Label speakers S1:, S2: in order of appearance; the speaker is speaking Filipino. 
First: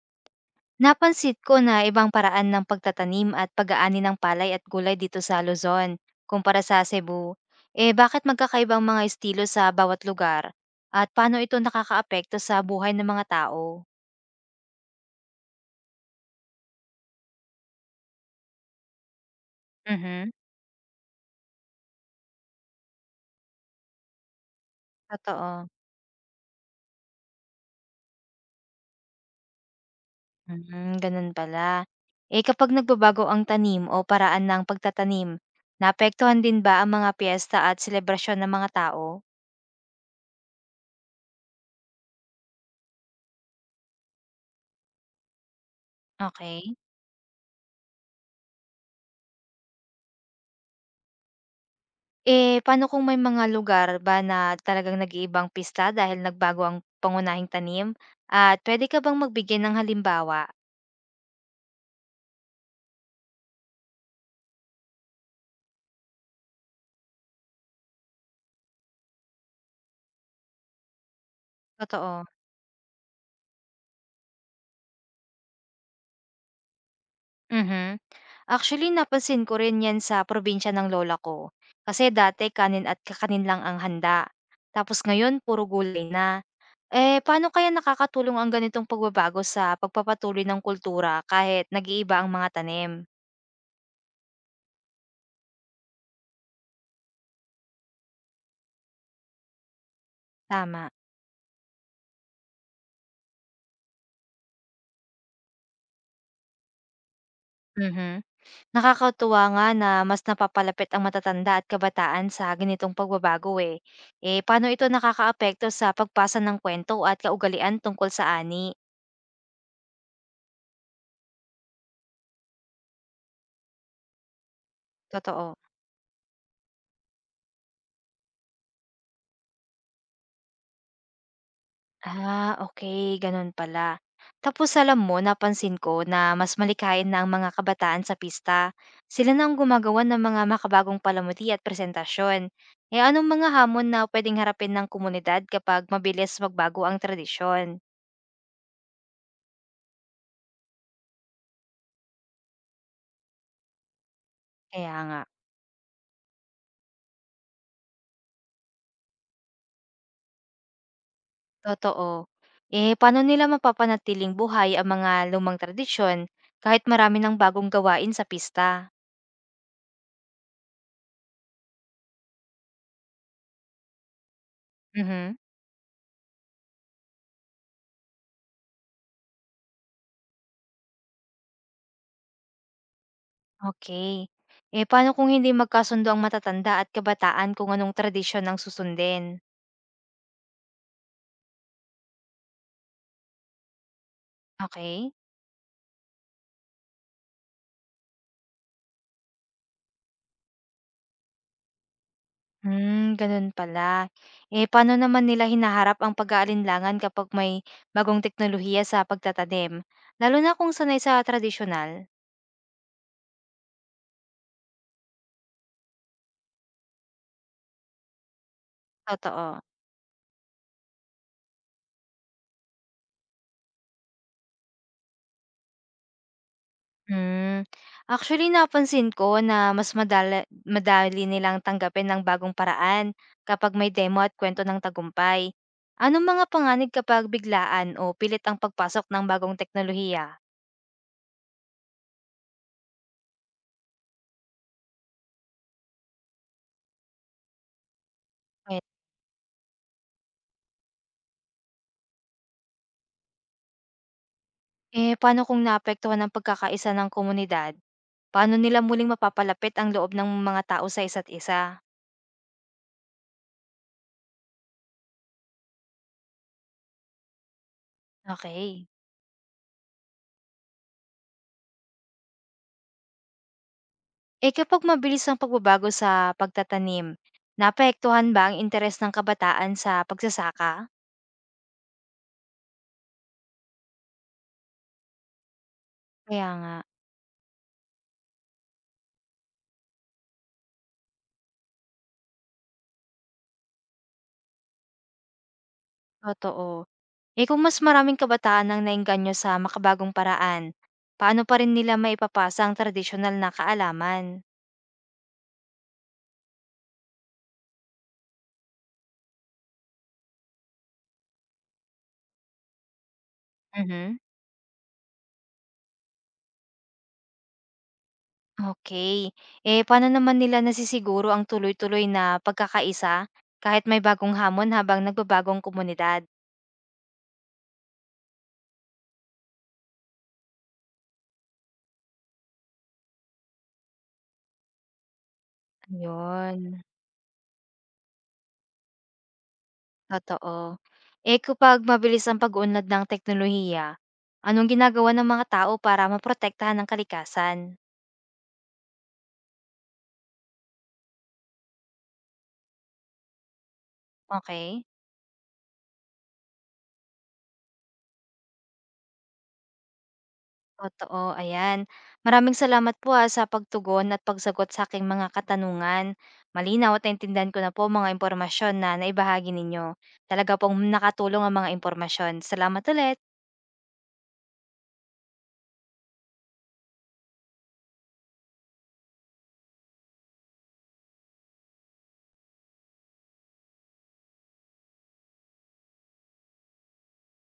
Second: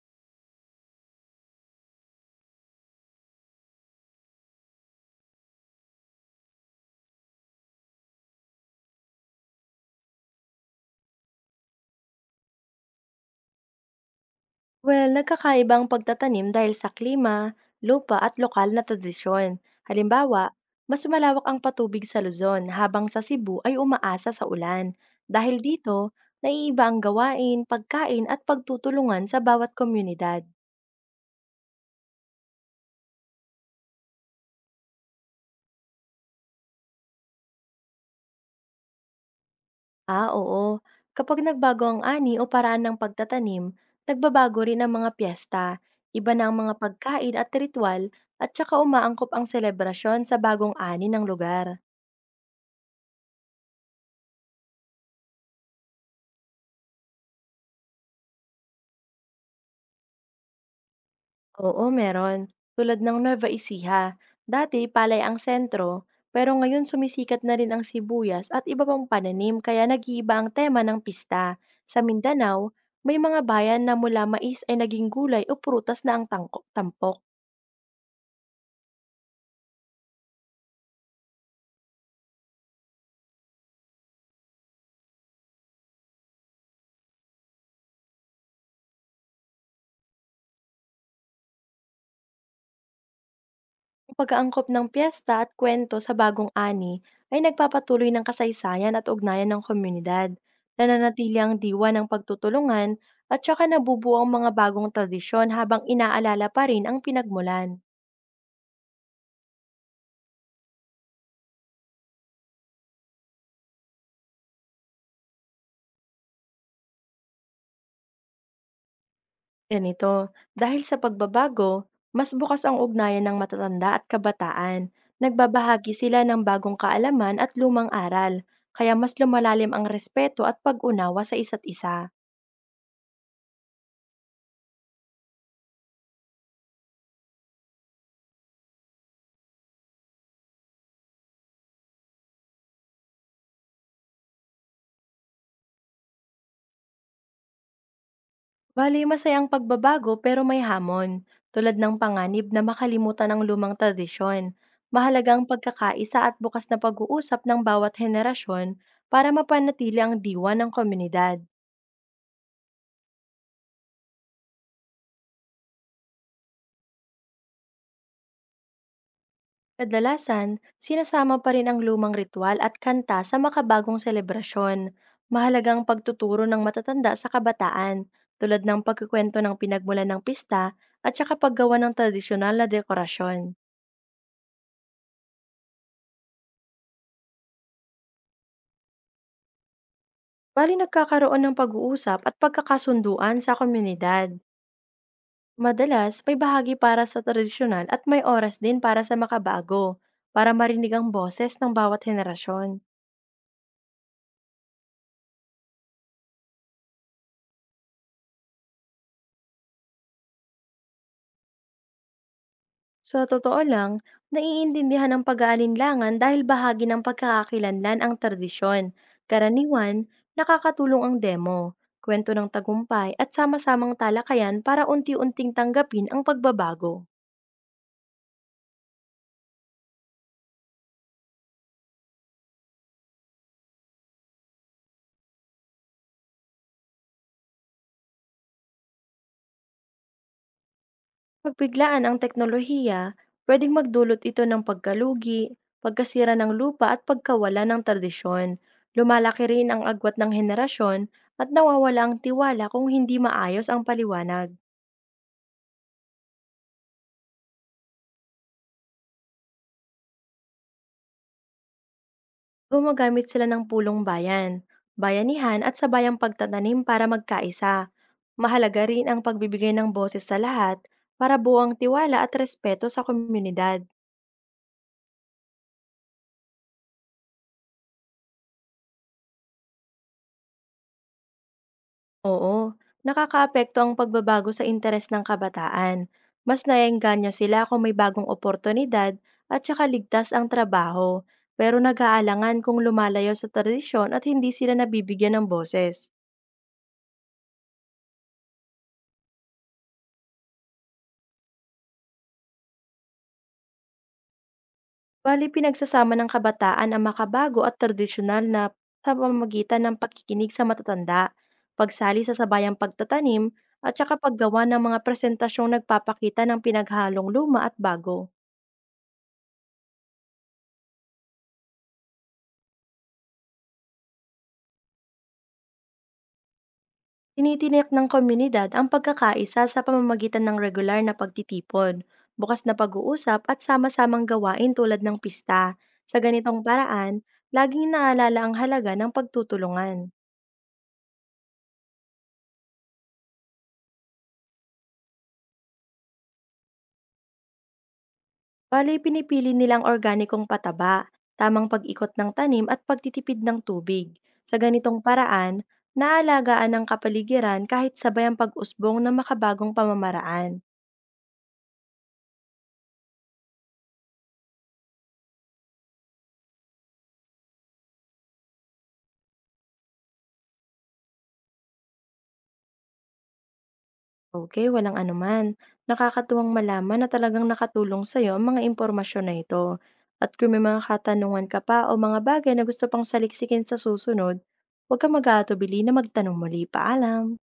S1: Napansit ko na ibang paraan ng pagtatanim at pag-aani ng palay at gulay dito sa Luzon kumpara sa Cebu. Eh bakit magkakaibang mga estilo sa bawat lugar? At paano ito nakakaapekto sa buhay ng mga tao?
S2: Well, nagkakaiba ang pagtatanim dahil sa klima, lupa at lokal na tradisyon.
S1: Mhm.
S2: Halimbawa, mas malawak ang patubig sa Luzon habang sa Cebu ay umaasa sa ulan. Dahil
S1: Totoo.
S2: dito, naiiba ang gawain, pagkain at pagtutulungan sa bawat komunidad.
S1: Mhm, ganun pala. Eh kapag nagbabago ang tanim o paraan ng pagtatanim, naapektuhan din ba ang mga piyesta at selebrasyon ng mga tao?
S2: Ah, oo. Kapag nagbago ang ani o paraan ng pagtatanim, nagbabago rin ang mga piyesta, iba na ang
S1: Okay.
S2: mga pagkain at ritual at saka umaangkop ang selebrasyon sa bagong ani ng lugar.
S1: Eh, paano kung may mga lugar ba na talagang nag-iibang pista dahil nagbago ang pangunahing tanim? At pwede ka bang magbigay ng halimbawa?
S2: Oo, meron. Tulad ng Nueva Ecija, dati palay ang sentro, pero ngayon sumisikat na rin ang sibuyas at iba pang pananim kaya nag-iiba ang tema ng pista. Sa
S1: Totoo.
S2: Mindanao, may mga bayan na mula mais ay naging gulay o prutas na ang tampok.
S1: Mhm. Actually, napansin ko rin yan sa probinsya ng lola ko. Kasi dati kanin at kakanin lang ang handa. Tapos ngayon, puro gulay na. Eh, paano kaya nakakatulong ang ganitong pagbabago sa pagpapatuloy ng kultura kahit nag-iiba ang mga tanim?
S2: Ang pag-aangkop ng piyesta at kwento sa bagong ani ay nagpapatuloy ng kasaysayan at ugnayan ng komunidad.
S1: Tama.
S2: Nananatili ang diwa ng pagtutulungan at saka nabubuo ang mga bagong tradisyon habang inaalala pa rin ang pinagmulan.
S1: Mhm. Nakakatuwa nga na mas napapalapit ang matatanda at kabataan sa ganitong pagbabago eh. Eh, paano ito nakakaapekto sa pagpasa ng kwento at kaugalian tungkol sa ani?
S2: Ganito, dahil sa pagbabago, mas bukas ang ugnayan ng matatanda at kabataan.
S1: Totoo.
S2: Nagbabahagi sila ng bagong kaalaman at lumang aral, kaya mas lumalalim ang respeto at pag-unawa sa isa't isa.
S1: Ah, okay, ganun pala. Tapos alam mo, napansin ko na mas malikain na ang mga kabataan sa pista. Sila na ang gumagawa ng mga makabagong palamuti at presentasyon. Eh, anong mga hamon na pwedeng harapin ng komunidad kapag mabilis magbago ang tradisyon?
S2: Bali, masayang pagbabago pero may hamon, tulad ng panganib na makalimutan ang lumang tradisyon.
S1: Kaya nga.
S2: Mahalagang pagkakaisa at bukas na pag-uusap ng bawat henerasyon para mapanatili ang diwa ng komunidad.
S1: Totoo. Eh, paano nila mapapanatiling buhay ang mga lumang tradisyon kahit marami ng bagong gawain sa pista?
S2: Kadalasan, sinasama pa rin ang lumang ritual at kanta sa makabagong selebrasyon.
S1: Mhm.
S2: Mahalagang pagtuturo ng matatanda sa kabataan, tulad ng pagkukwento ng pinagmulan ng pista at saka paggawa ng tradisyonal na dekorasyon.
S1: Okay. Eh, paano kung hindi magkasundo ang matatanda at kabataan kung anong tradisyon ang susundin?
S2: Bali nagkakaroon ng pag-uusap at pagkakasunduan sa komunidad.
S1: Okay.
S2: Madalas, may bahagi para sa tradisyonal at may oras din para sa makabago, para marinig ang boses ng bawat henerasyon.
S1: Hmm, ganun pala. Eh, paano naman nila hinaharap ang pag-aalinlangan kapag may bagong teknolohiya sa pagtatanim, lalo na kung sanay sa tradisyonal?
S2: Sa totoo lang, naiintindihan ang pag-aalinlangan dahil bahagi ng pagkakakilanlan ang tradisyon.
S1: Totoo.
S2: Karaniwan, nakakatulong ang demo, kwento ng tagumpay at sama-samang talakayan para unti-unting tanggapin ang pagbabago.
S1: Hmm. Actually, napansin ko na mas madali nilang tanggapin ang bagong paraan kapag may demo at kwento ng tagumpay. Anong mga panganib kapag biglaan o pilit ang pagpasok ng bagong teknolohiya?
S2: Pagbiglaan ang teknolohiya, pwedeng magdulot ito ng pagkalugi, pagkasira ng lupa at pagkawala ng tradisyon.
S1: Eh,
S2: Lumalaki rin ang agwat ng henerasyon at nawawala ang tiwala kung hindi maayos ang paliwanag.
S1: eh, paano kung naapektuhan ang pagkakaisa ng komunidad? Paano nila muling mapapalapit ang loob ng mga tao sa isa't isa?
S2: Gumagamit sila ng pulong bayan, bayanihan at sabayang pagtatanim para magkaisa. Mahalaga
S1: Okay.
S2: rin ang pagbibigay ng boses sa lahat para buwang tiwala at respeto sa komunidad.
S1: Eh kapag mabilis ang pagbabago sa pagtatanim, naapektuhan ba ang interes ng kabataan sa pagsasaka?
S2: Oo, nakakaapekto ang pagbabago sa interes ng kabataan.
S1: Kaya
S2: Mas
S1: nga.
S2: naiengganyo sila kung may bagong oportunidad at saka ligtas ang trabaho, pero nag-aalangan kung lumalayo sa tradisyon at hindi sila nabibigyan ng boses.
S1: Totoo. Eh, kung mas maraming kabataan ang naengganyo sa makabagong paraan, paano pa rin nila maipapasa ang tradisyonal na kaalaman?
S2: Bale pinagsasama ng kabataan ang makabago at tradisyonal na sa pamamagitan ng pakikinig sa matatanda, pagsali sa sabayang pagtatanim, at saka
S1: Mhm.
S2: paggawa ng mga presentasyong nagpapakita ng pinaghalong luma at bago.
S1: Okay. Eh, paano naman nila nasisiguro ang tuloy-tuloy na pagkakaisa kahit may bagong hamon habang nagbabagong komunidad?
S2: Tinitiyak ng komunidad ang pagkakaisa sa pamamagitan ng regular na pagtitipon, bukas na pag-uusap at sama-samang gawain tulad ng pista. Sa ganitong
S1: Ayun,
S2: paraan, laging naalala ang halaga ng pagtutulungan.
S1: totoo. Eh, kapag mabilis ang pag-unlad ng teknolohiya, anong ginagawa ng mga tao para maprotektahan ang kalikasan?
S2: Bale, pinipili nilang organikong pataba, tamang pag-ikot ng tanim at pagtitipid ng tubig. Sa
S1: Okay?
S2: ganitong paraan, naalagaan ang kapaligiran kahit sabay ang pag-usbong ng makabagong pamamaraan.
S1: Totoo, ayan. Maraming salamat po ha sa pagtugon at pagsagot sa aking mga katanungan. Malinaw at naintindihan ko na po mga impormasyon na naibahagi ninyo. Talaga pong nakatulong ang mga impormasyon. Salamat ulit!
S2: Okay, walang anuman. Nakakatuwang malaman na talagang nakatulong sa'yo ang mga impormasyon na ito. At kung may mga katanungan ka pa o mga bagay na gusto pang saliksikin sa susunod, huwag kang mag-aatubili na magtanong muli. Paalam!